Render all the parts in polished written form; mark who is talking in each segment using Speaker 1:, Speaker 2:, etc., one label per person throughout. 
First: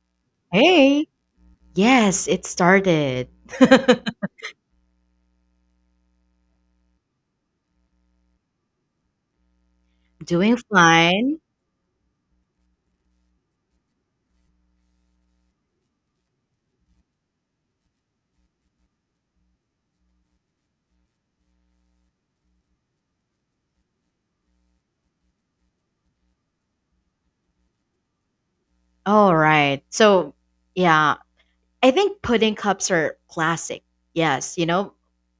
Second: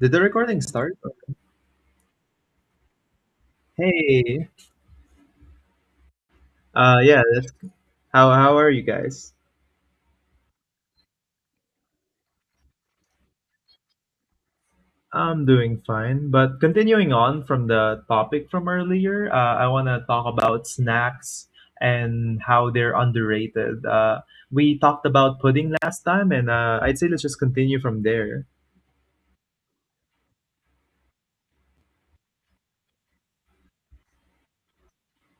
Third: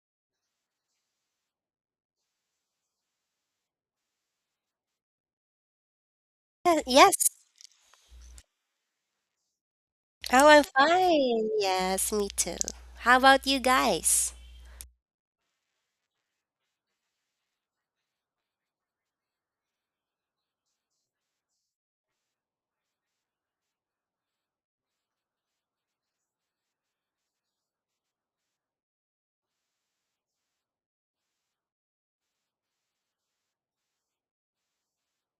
Speaker 1: Did the recording start?
Speaker 2: Hey. Yes, it started.
Speaker 1: Hey. Uh
Speaker 3: Yes.
Speaker 1: yeah, that's, how are you guys?
Speaker 3: Oh,
Speaker 2: Doing
Speaker 3: I'm
Speaker 2: fine.
Speaker 3: fine. Yes, me too. How about you guys?
Speaker 1: I'm doing fine, but continuing on from the topic from earlier, I want to talk about snacks and how they're underrated. We talked about pudding last time, and I'd say let's just continue from there.
Speaker 2: All right. So, yeah, I think pudding cups are classic. Yes, you know,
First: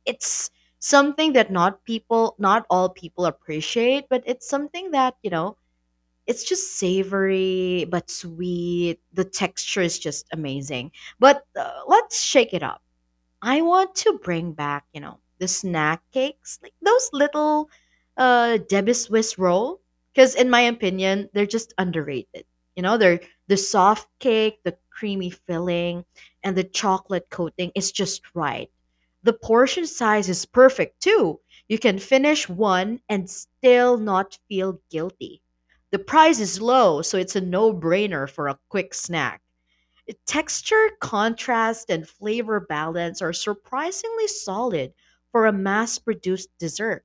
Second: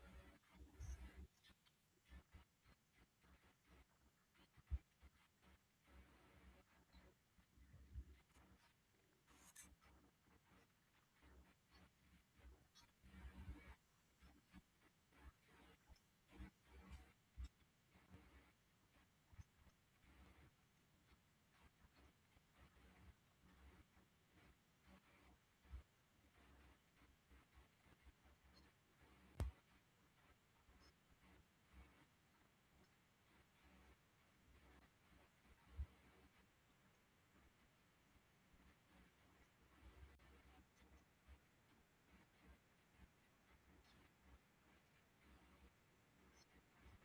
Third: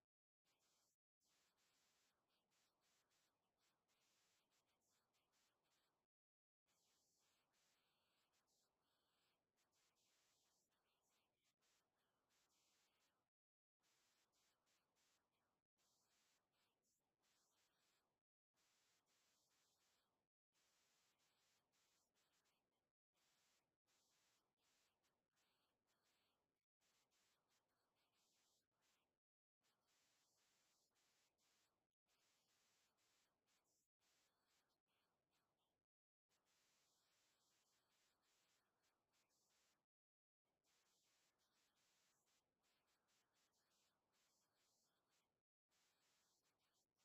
Speaker 2: it's something that not people, not all people appreciate, but it's something that, it's just savory but sweet. The texture is just amazing. But let's shake it up. I want to bring back, the snack cakes, like those little Debbie Swiss roll. Because in my opinion, they're just underrated. You know, they're the soft cake, the creamy filling, and the chocolate coating is just right. The portion size is perfect too. You can finish one and still not feel guilty. The price is low, so it's a no-brainer for a quick snack. Texture, contrast, and flavor balance are surprisingly solid for a mass produced dessert.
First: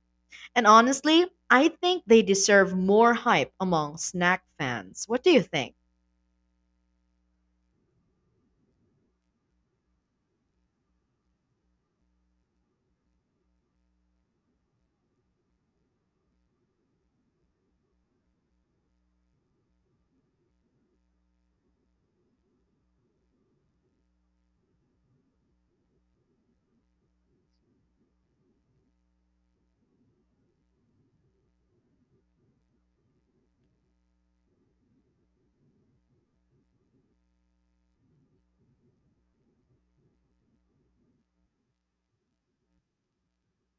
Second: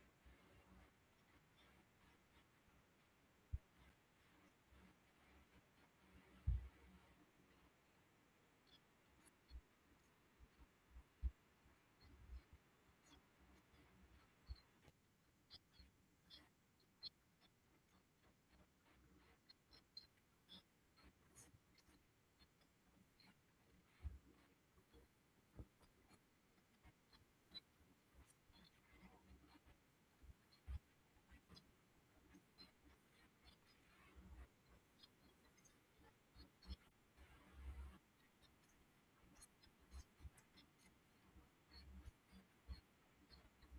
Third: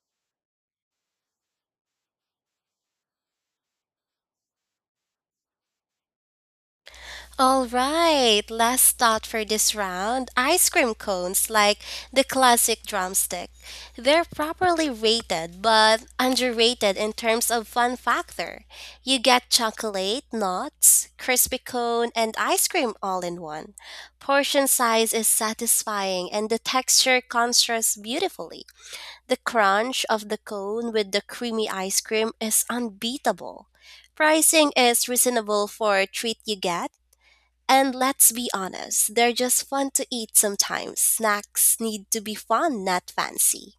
Speaker 2: And honestly, I think they deserve more hype among snack fans. What do you think?
Speaker 3: All right. Last thought for this round. Ice cream cones, like the classic drumstick. They're properly rated, but underrated in terms of fun factor. You get chocolate, nuts, crispy cone, and ice cream all in one. Portion size is satisfying, and the texture contrasts beautifully. The crunch of the cone with the creamy ice cream is unbeatable. Pricing is reasonable for a treat you get, and let's be honest, they're just fun to eat sometimes. Snacks need to be fun, not fancy.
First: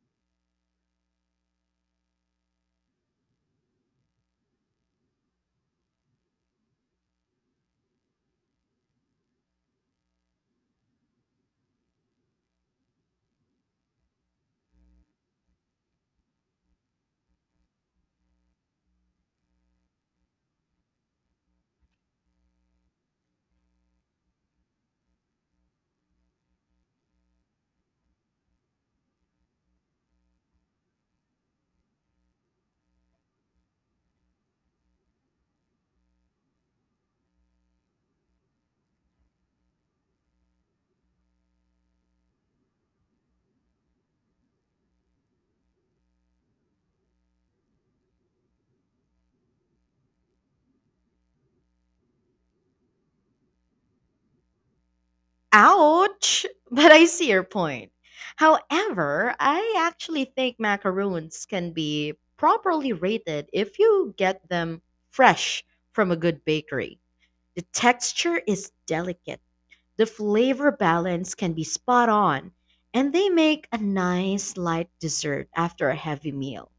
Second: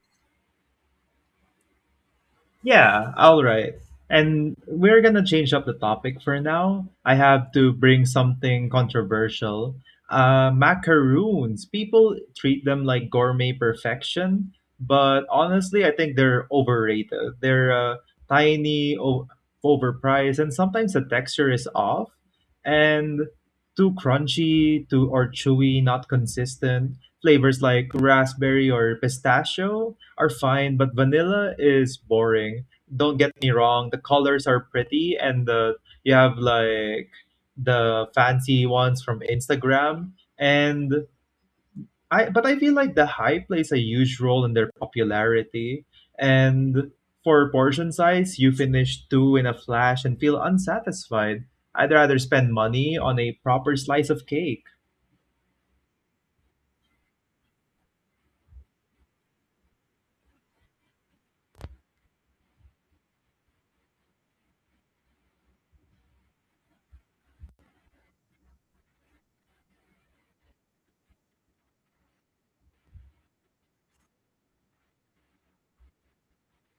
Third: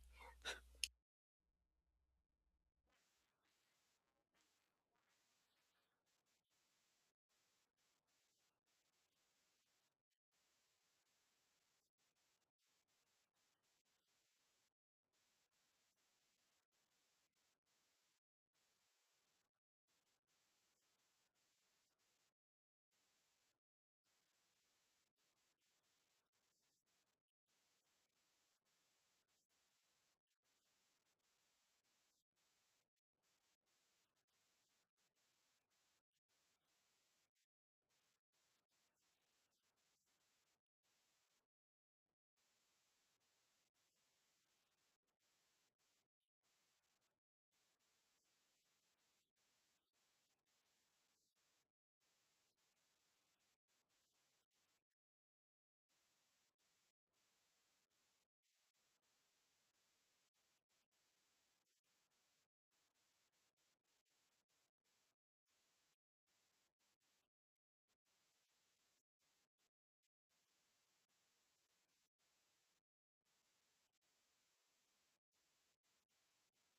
Speaker 1: Yeah, all right. And we're gonna change up the topic for now. I have to bring something controversial. Macaroons. People treat them like gourmet perfection, but honestly, I think they're overrated. They're tiny, overpriced, and sometimes the texture is off, and too crunchy, too or chewy, not consistent. Flavors like raspberry or pistachio are fine, but vanilla is boring. Don't get me wrong, the colors are pretty and the you have like the fancy ones from Instagram and I but I feel like the hype plays a huge role in their popularity, and for portion size, you finish two in a flash and feel unsatisfied. I'd rather spend money on a proper slice of cake.
Speaker 2: Ouch! But I see your point. However, I actually think macaroons can be properly rated if you get them fresh from a good bakery. The texture is delicate. The flavor balance can be spot on, and they make a nice light dessert after a heavy meal.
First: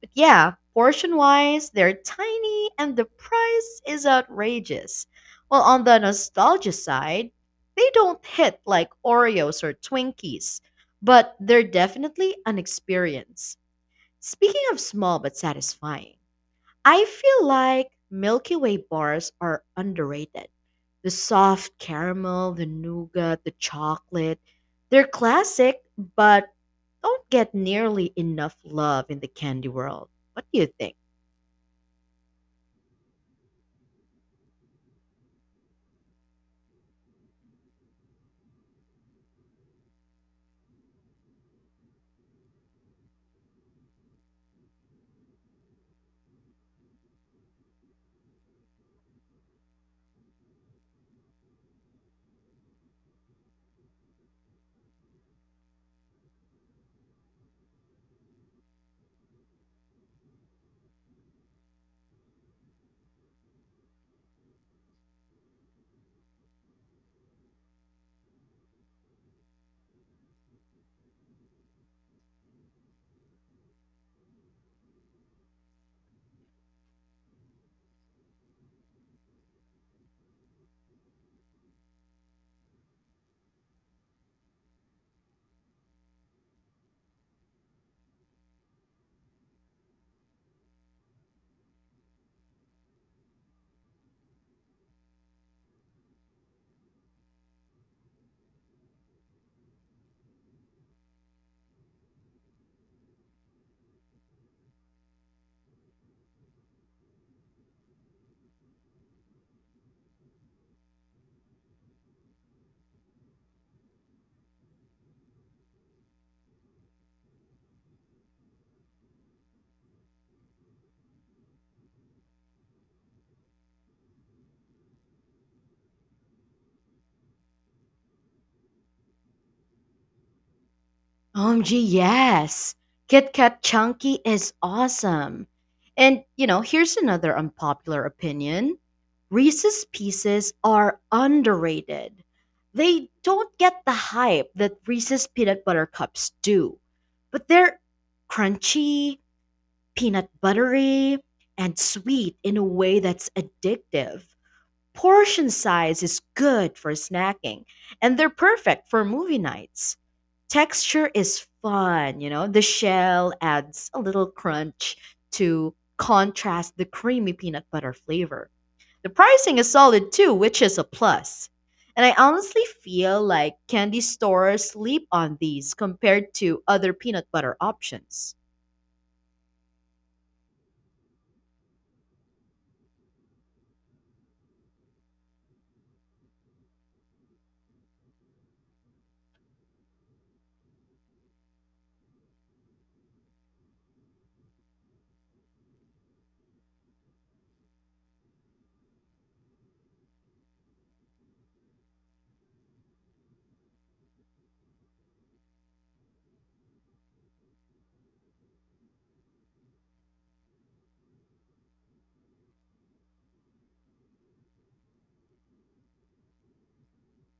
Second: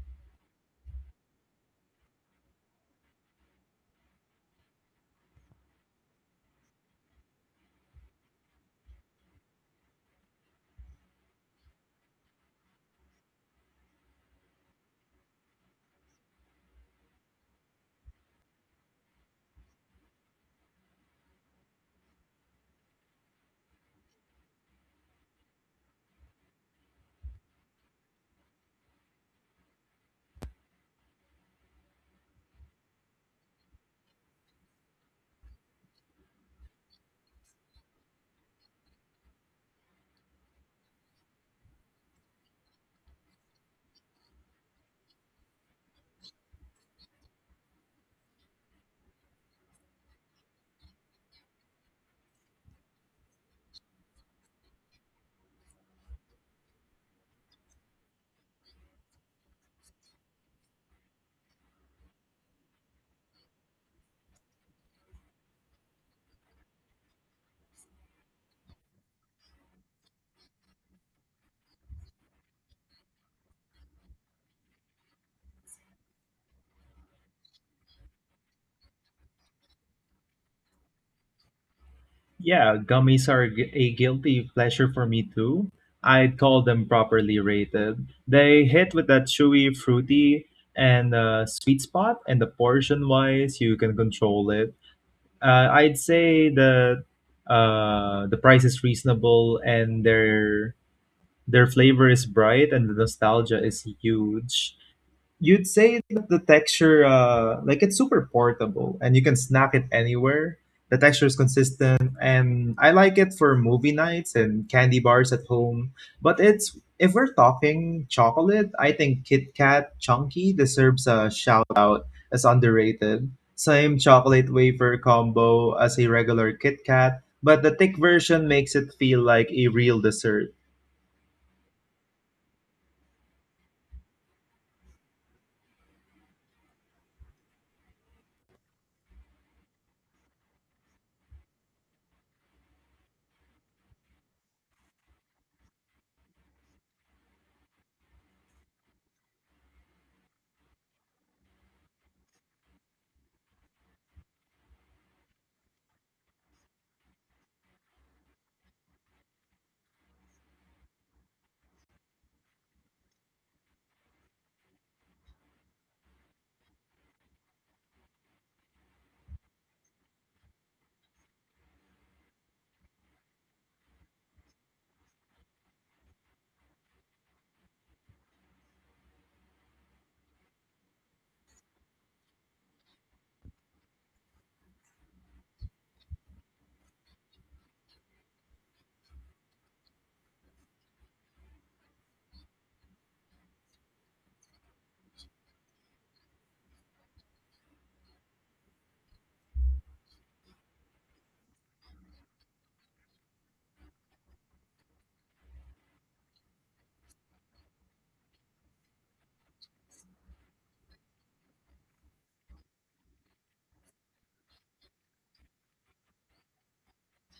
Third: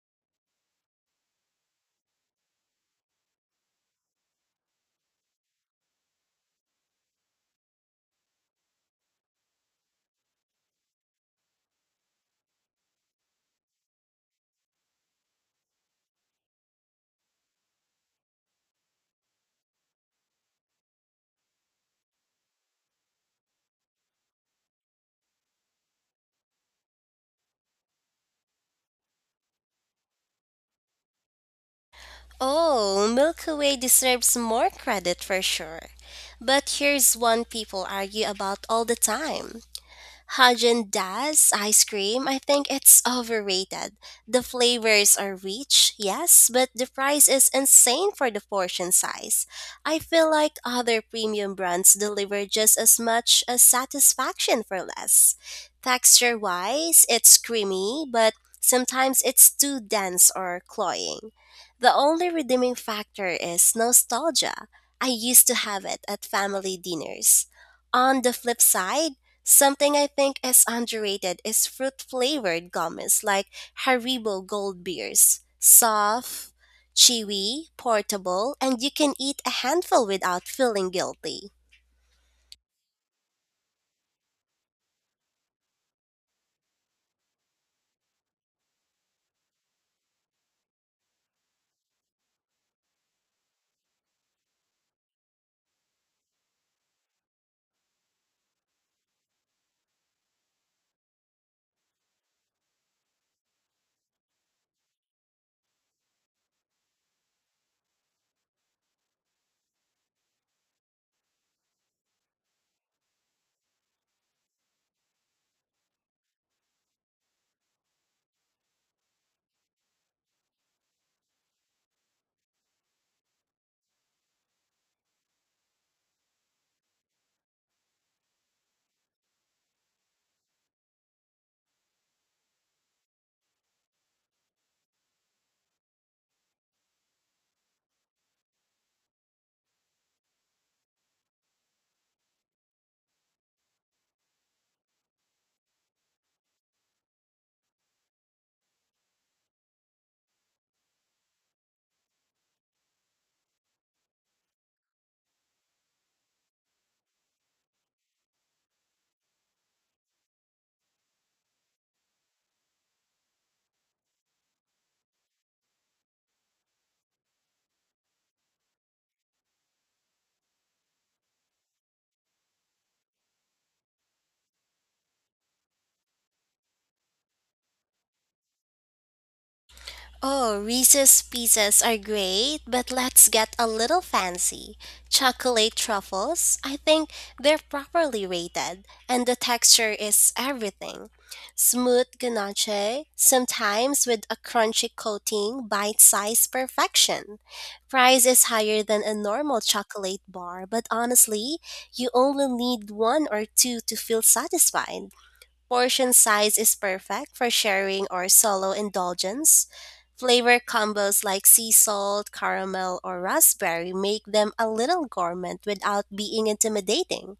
Speaker 2: But yeah, portion wise, they're tiny and the price is outrageous. While on the nostalgia side, they don't hit like Oreos or Twinkies, but they're definitely an experience. Speaking of small but satisfying, I feel like Milky Way bars are underrated. The soft caramel, the nougat, the chocolate. They're classic, but don't get nearly enough love in the candy world. What do you think?
Speaker 3: Oh, Milky Way deserves more credit for sure. But here's one people argue about all the time: Haagen Dazs ice cream, I think it's overrated. The flavors are rich, yes, but the price is insane for the portion size. I feel like other premium brands deliver just as much as satisfaction for less. Texture wise, it's creamy, but sometimes it's too dense or cloying. The only redeeming factor is nostalgia. I used to have it at family dinners. On the flip side, something I think is underrated is fruit flavored gummies like Haribo Gold Beers. Soft, chewy, portable, and you can eat a handful without feeling guilty.
Speaker 1: Yeah, gummies are a guilty pleasure for me too. I'd call them properly rated. They hit with that chewy, fruity, and sweet spot, and the portion wise, you can control it. I'd say that the price is reasonable, and their flavor is bright, and the nostalgia is huge. You'd say that the texture, like it's super portable and you can snack it anywhere. The texture is consistent and I like it for movie nights and candy bars at home. But it's if we're talking chocolate, I think Kit Kat Chunky deserves a shout out as underrated. Same chocolate wafer combo as a regular Kit Kat, but the thick version makes it feel like a real dessert.
Speaker 2: OMG, yes. Kit Kat Chunky is awesome. And, you know, here's another unpopular opinion. Reese's Pieces are underrated. They don't get the hype that Reese's Peanut Butter Cups do, but they're crunchy, peanut buttery, and sweet in a way that's addictive. Portion size is good for snacking, and they're perfect for movie nights. Texture is fun, you know. The shell adds a little crunch to contrast the creamy peanut butter flavor. The pricing is solid too, which is a plus. And I honestly feel like candy stores sleep on these compared to other peanut butter options.
Speaker 3: Oh, Reese's Pieces are great, but let's get a little fancy. Chocolate truffles, I think they're properly rated, and the texture is everything. Smooth ganache, sometimes with a crunchy coating, bite sized perfection. Price is higher than a normal chocolate bar, but honestly, you only need one or two to feel satisfied. Portion size is perfect for sharing or solo indulgence. Flavor combos like sea salt, caramel, or raspberry make them a little gourmet without being intimidating.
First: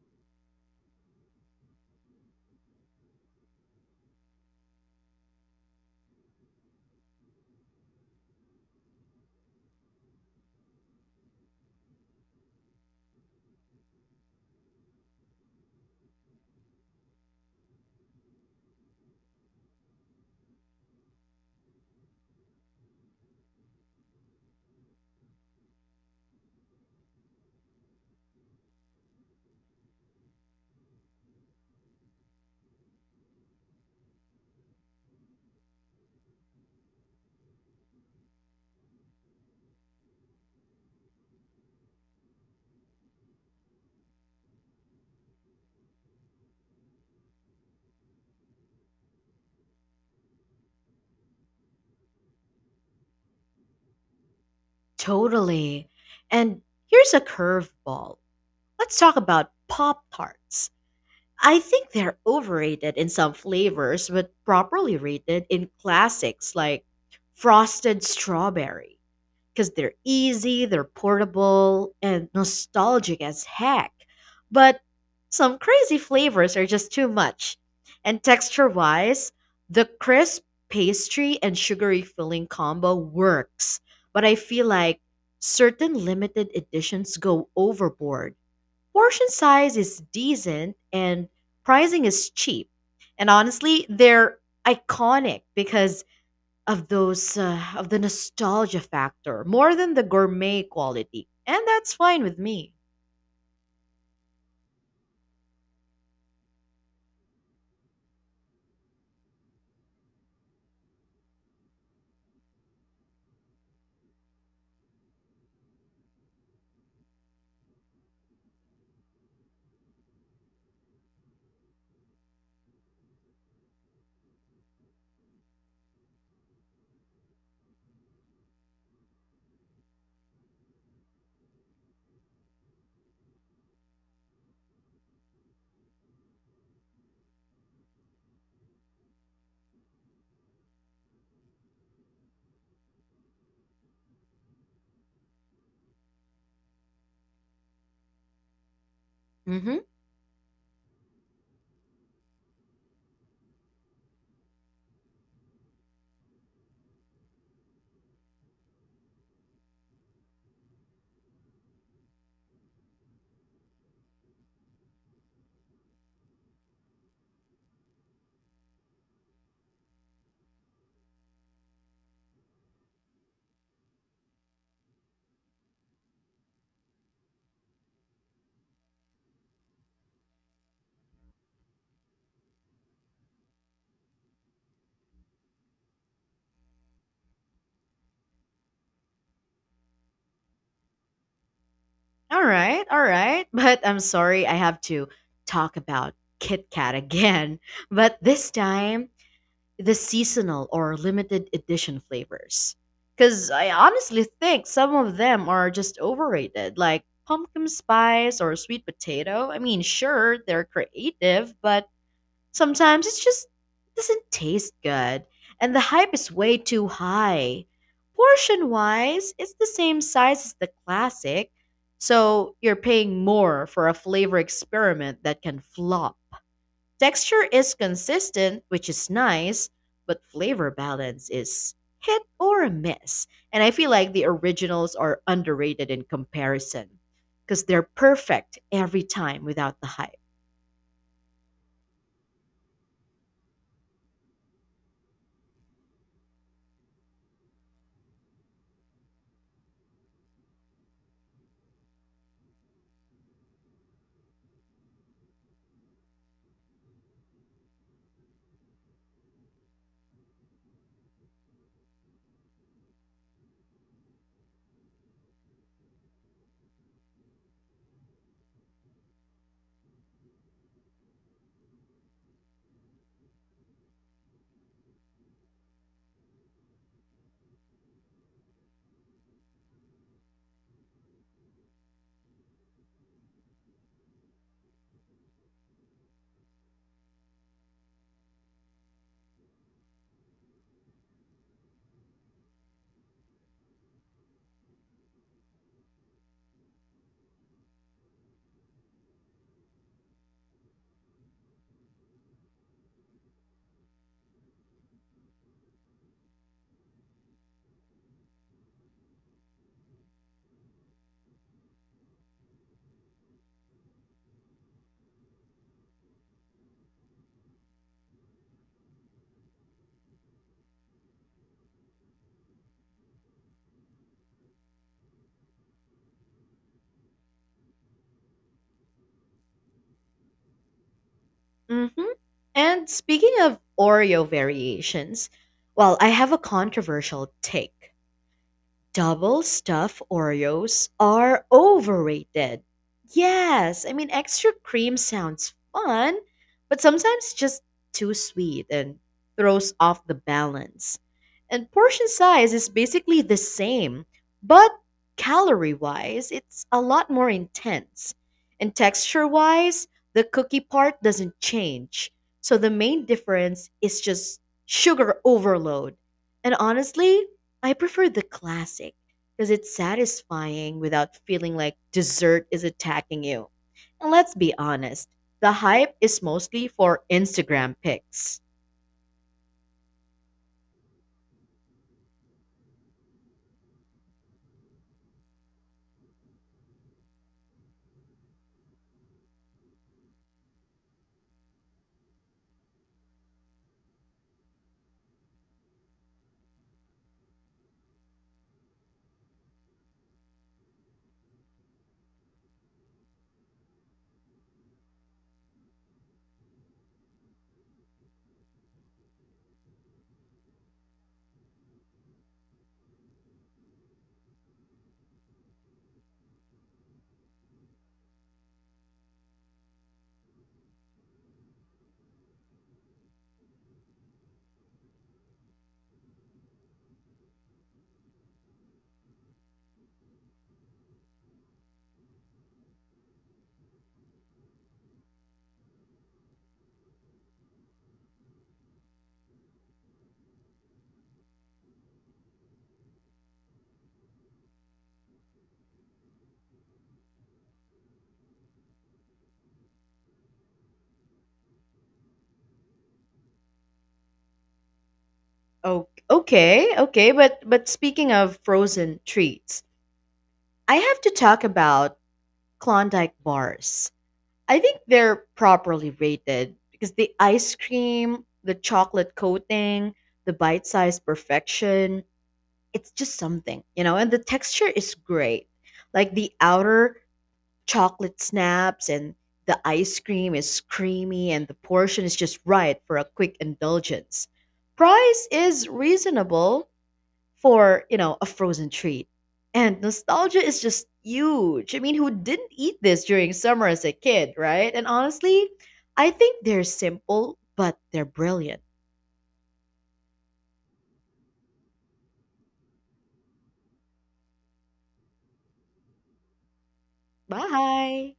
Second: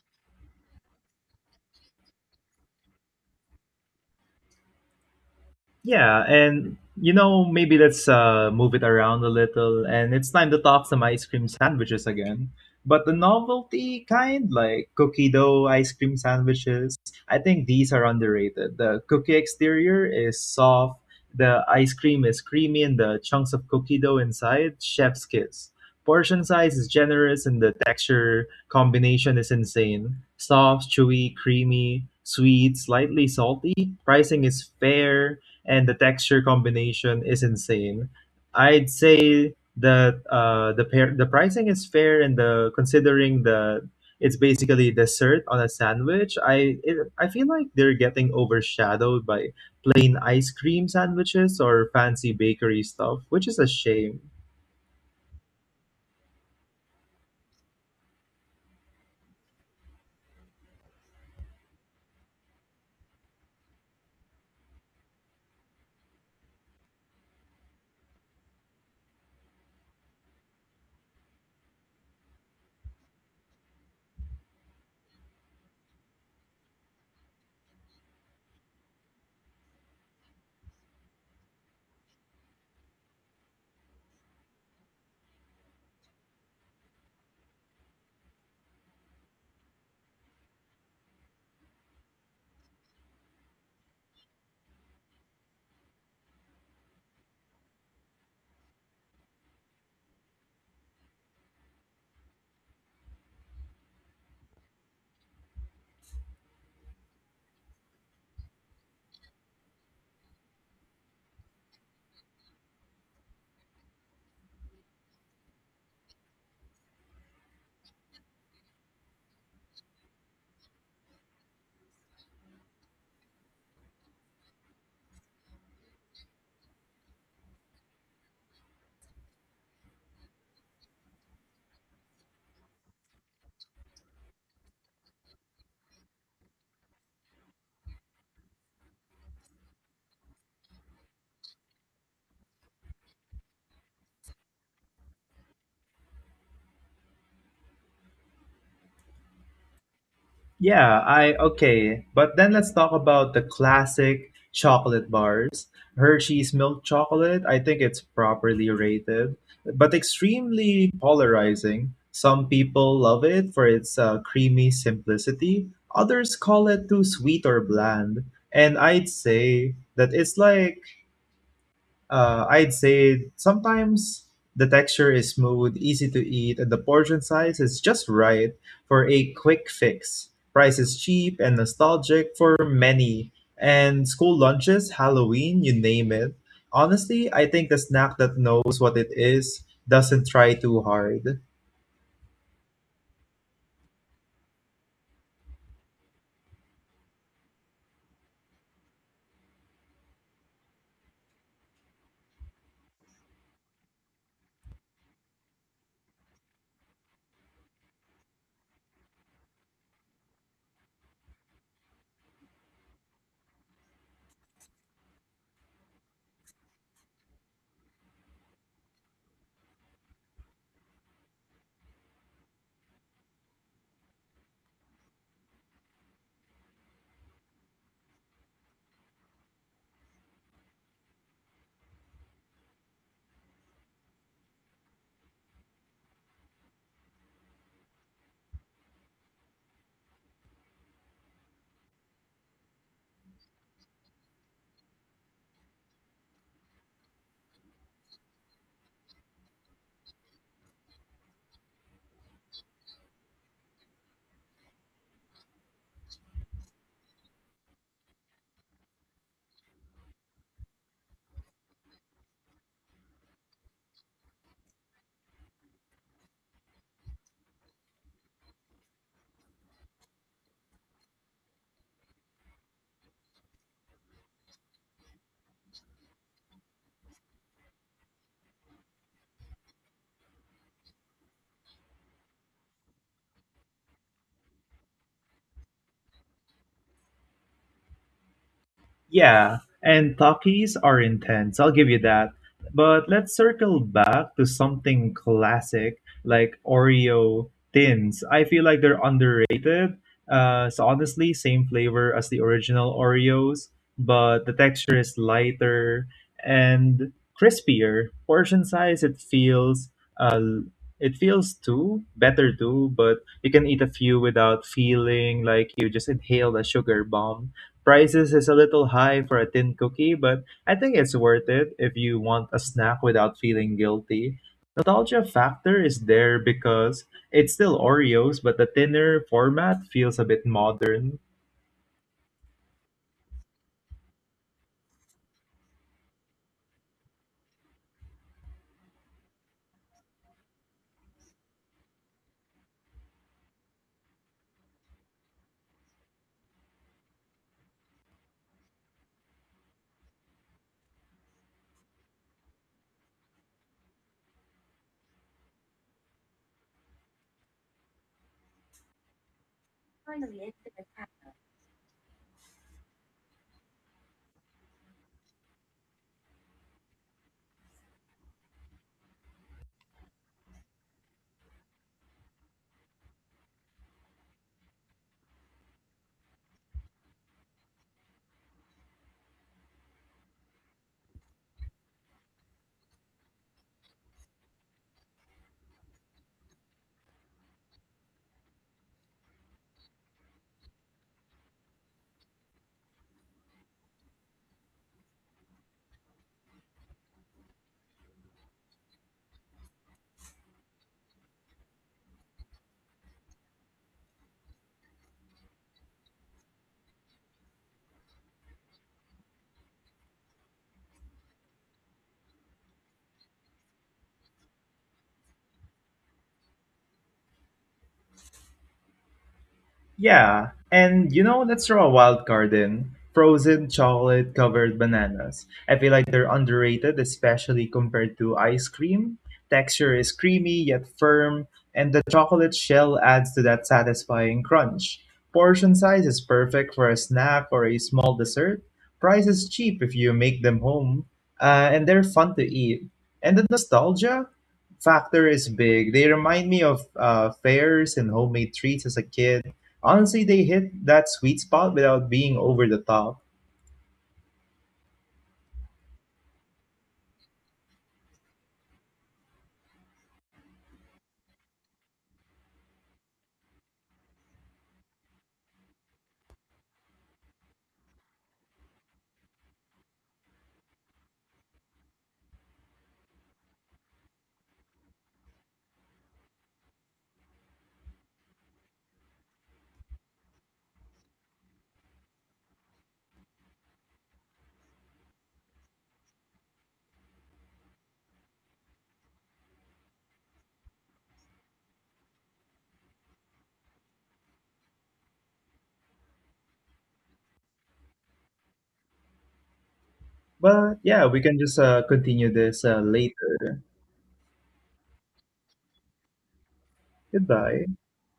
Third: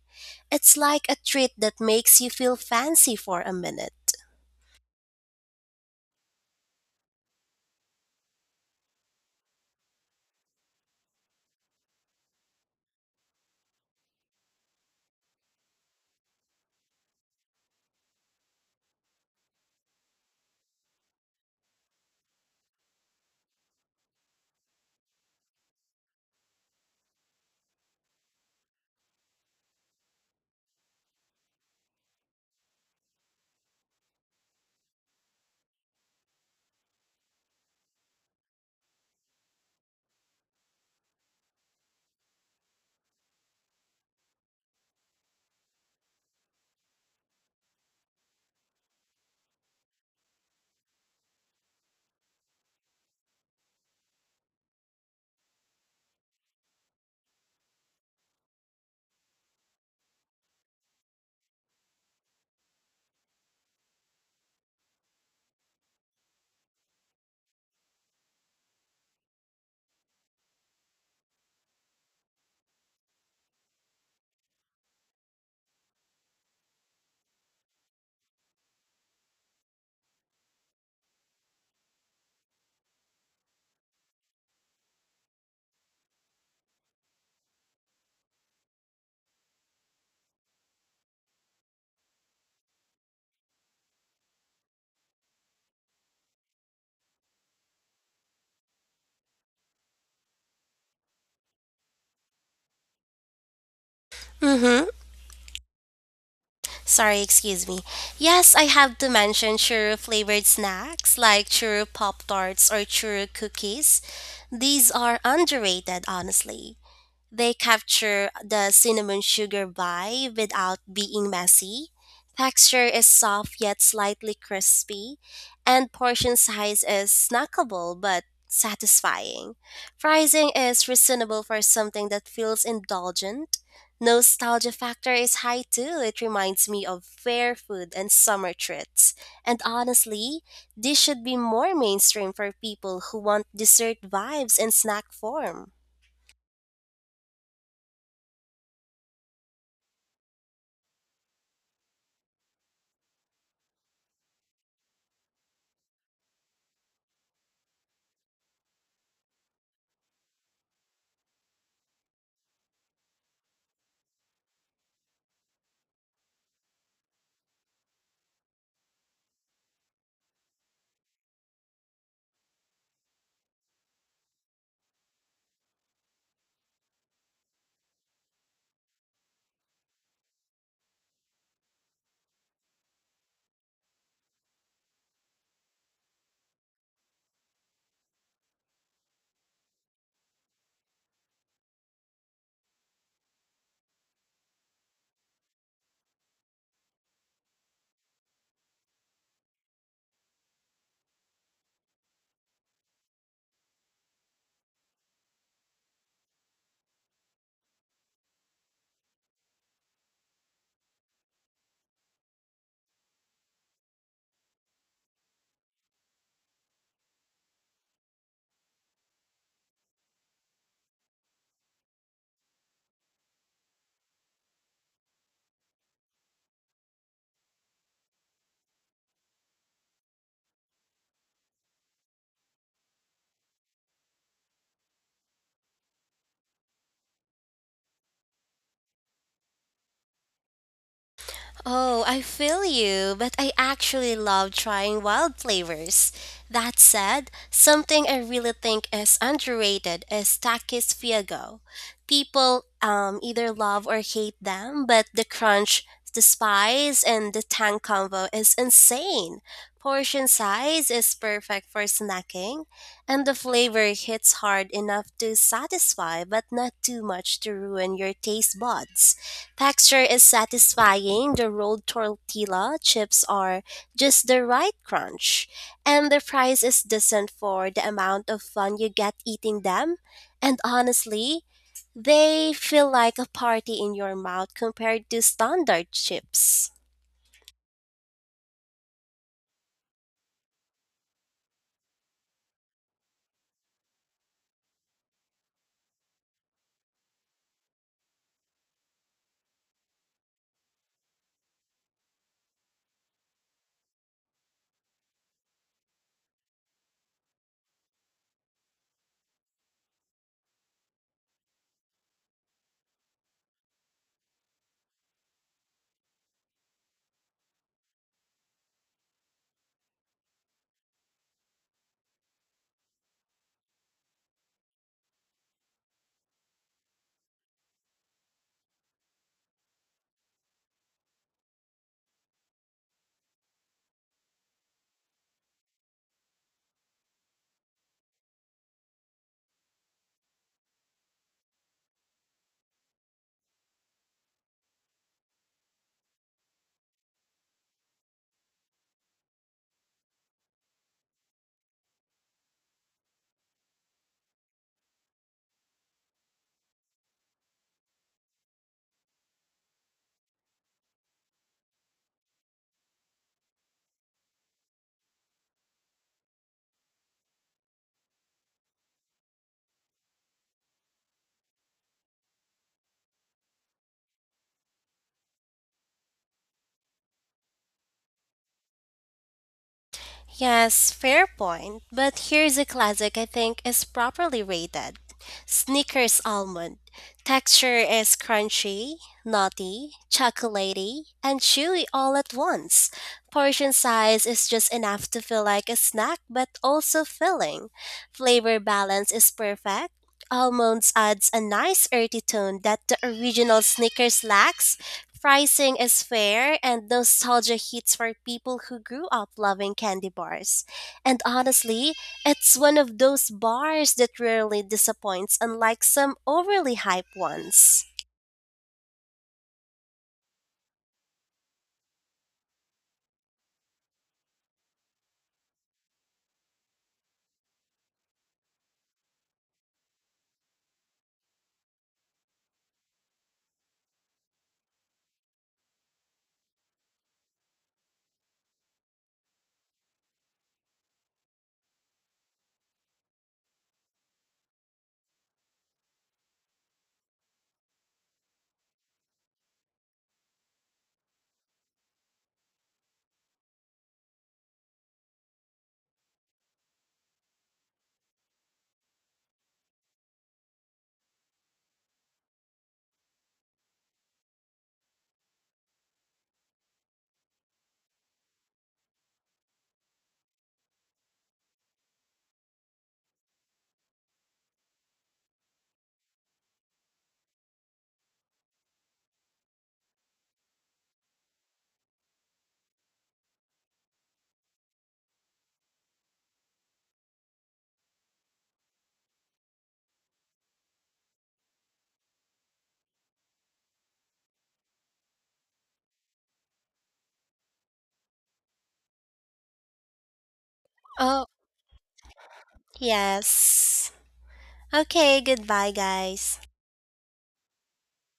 Speaker 3: It's like a treat that makes you feel fancy for a minute.
Speaker 1: Yeah, and you know, maybe let's move it around a little, and it's time to talk some ice cream sandwiches again. But the novelty kind, like cookie dough ice cream sandwiches, I think these are underrated. The cookie exterior is soft, the ice cream is creamy, and the chunks of cookie dough inside, chef's kiss. Portion size is generous, and the texture combination is insane. Soft, chewy, creamy, sweet, slightly salty. Pricing is fair, and the texture combination is insane. I'd say that the pricing is fair and the considering the it's basically dessert on a sandwich. I feel like they're getting overshadowed by plain ice cream sandwiches or fancy bakery stuff, which is a shame.
Speaker 2: Totally. And here's a curveball. Let's talk about Pop Tarts. I think they're overrated in some flavors, but properly rated in classics like frosted strawberry because they're easy, they're portable, and nostalgic as heck. But some crazy flavors are just too much. And texture wise, the crisp pastry and sugary filling combo works, but I feel like certain limited editions go overboard. Portion size is decent and pricing is cheap. And honestly, they're iconic because of those of the nostalgia factor more than the gourmet quality. And that's fine with me.
Speaker 3: Mm-hmm. Sorry, excuse me. Yes, I have to mention churro flavored snacks like churro pop tarts or churro cookies. These are underrated, honestly. They capture the cinnamon sugar vibe without being messy. Texture is soft yet slightly crispy, and portion size is snackable but satisfying. Pricing is reasonable for something that feels indulgent. Nostalgia factor is high too. It reminds me of fair food and summer treats. And honestly, this should be more mainstream for people who want dessert vibes in snack form.
Speaker 2: Mhm.
Speaker 1: Yeah, I okay. But then let's talk about the classic chocolate bars. Hershey's milk chocolate, I think it's properly rated, but extremely polarizing. Some people love it for its creamy simplicity, others call it too sweet or bland. And I'd say that it's like I'd say sometimes the texture is smooth, easy to eat, and the portion size is just right for a quick fix. Price is cheap and nostalgic for many. And school lunches, Halloween, you name it. Honestly, I think the snack that knows what it is doesn't try too hard.
Speaker 2: All right, all right. But I'm sorry I have to talk about Kit Kat again. But this time the seasonal or limited edition flavors. Because I honestly think some of them are just overrated, like pumpkin spice or sweet potato. I mean, sure, they're creative, but sometimes it doesn't taste good. And the hype is way too high. Portion wise, it's the same size as the classic, so you're paying more for a flavor experiment that can flop. Texture is consistent, which is nice, but flavor balance is hit or miss. And I feel like the originals are underrated in comparison because they're perfect every time without the hype.
Speaker 3: Oh, I feel you, but I actually love trying wild flavors. That said, something I really think is underrated is Takis Fiego. People either love or hate them, but the crunch, the spice, and the tang combo is insane. Portion size is perfect for snacking, and the flavor hits hard enough to satisfy but not too much to ruin your taste buds. Texture is satisfying, the rolled tortilla chips are just the right crunch, and the price is decent for the amount of fun you get eating them. And honestly, they feel like a party in your mouth compared to standard chips.
Speaker 1: Yeah, and talkies are intense, I'll give you that. But let's circle back to something classic like Oreo tins. I feel like they're underrated. So honestly, same flavor as the original Oreos, but the texture is lighter and crispier. Portion size, uh, it feels too better too, but you can eat a few without feeling like you just inhaled a sugar bomb. Prices is a little high for a tin cookie, but I think it's worth it if you want a snack without feeling guilty. Nostalgia factor is there because it's still Oreos, but the thinner format feels a bit modern.
Speaker 2: Hmm. And speaking of Oreo variations, well, I have a controversial take. Double stuffed Oreos are overrated. Yes, I mean, extra cream sounds fun, but sometimes just too sweet and throws off the balance. And portion size is basically the same, but calorie wise, it's a lot more intense. And texture wise, the cookie part doesn't change. So the main difference is just sugar overload. And honestly, I prefer the classic because it's satisfying without feeling like dessert is attacking you. And let's be honest, the hype is mostly for Instagram pics.
Speaker 3: Yes, fair point. But here's a classic I think is properly rated: Snickers Almond. Texture is crunchy, nutty, chocolatey, and chewy all at once. Portion size is just enough to feel like a snack but also filling. Flavor balance is perfect, Almonds adds a nice earthy tone that the original Snickers lacks. Pricing is fair and nostalgia hits for people who grew up loving candy bars. And honestly, it's one of those bars that rarely disappoints, unlike some overly hyped ones.
Speaker 1: Yeah, and you know, let's throw a wild card in. Frozen chocolate covered bananas. I feel like they're underrated, especially compared to ice cream. Texture is creamy yet firm, and the chocolate shell adds to that satisfying crunch. Portion size is perfect for a snack or a small dessert. Price is cheap if you make them home, and they're fun to eat. And the nostalgia factor is big. They remind me of fairs and homemade treats as a kid. Honestly, they hit that sweet spot without being over the top.
Speaker 2: Oh, okay, okay, but speaking of frozen treats, I have to talk about Klondike bars. I think they're properly rated because the ice cream, the chocolate coating, the bite-sized perfection, it's just something, you know, and the texture is great. Like the outer chocolate snaps and the ice cream is creamy and the portion is just right for a quick indulgence. Price is reasonable for, you know, a frozen treat. And nostalgia is just huge. I mean, who didn't eat this during summer as a kid, right? And honestly, I think they're simple, but they're brilliant.
Speaker 1: But yeah, we
Speaker 3: Oh,
Speaker 1: can just continue this later.
Speaker 3: yes. Okay, goodbye, guys.
Speaker 1: Goodbye.
Speaker 2: Bye.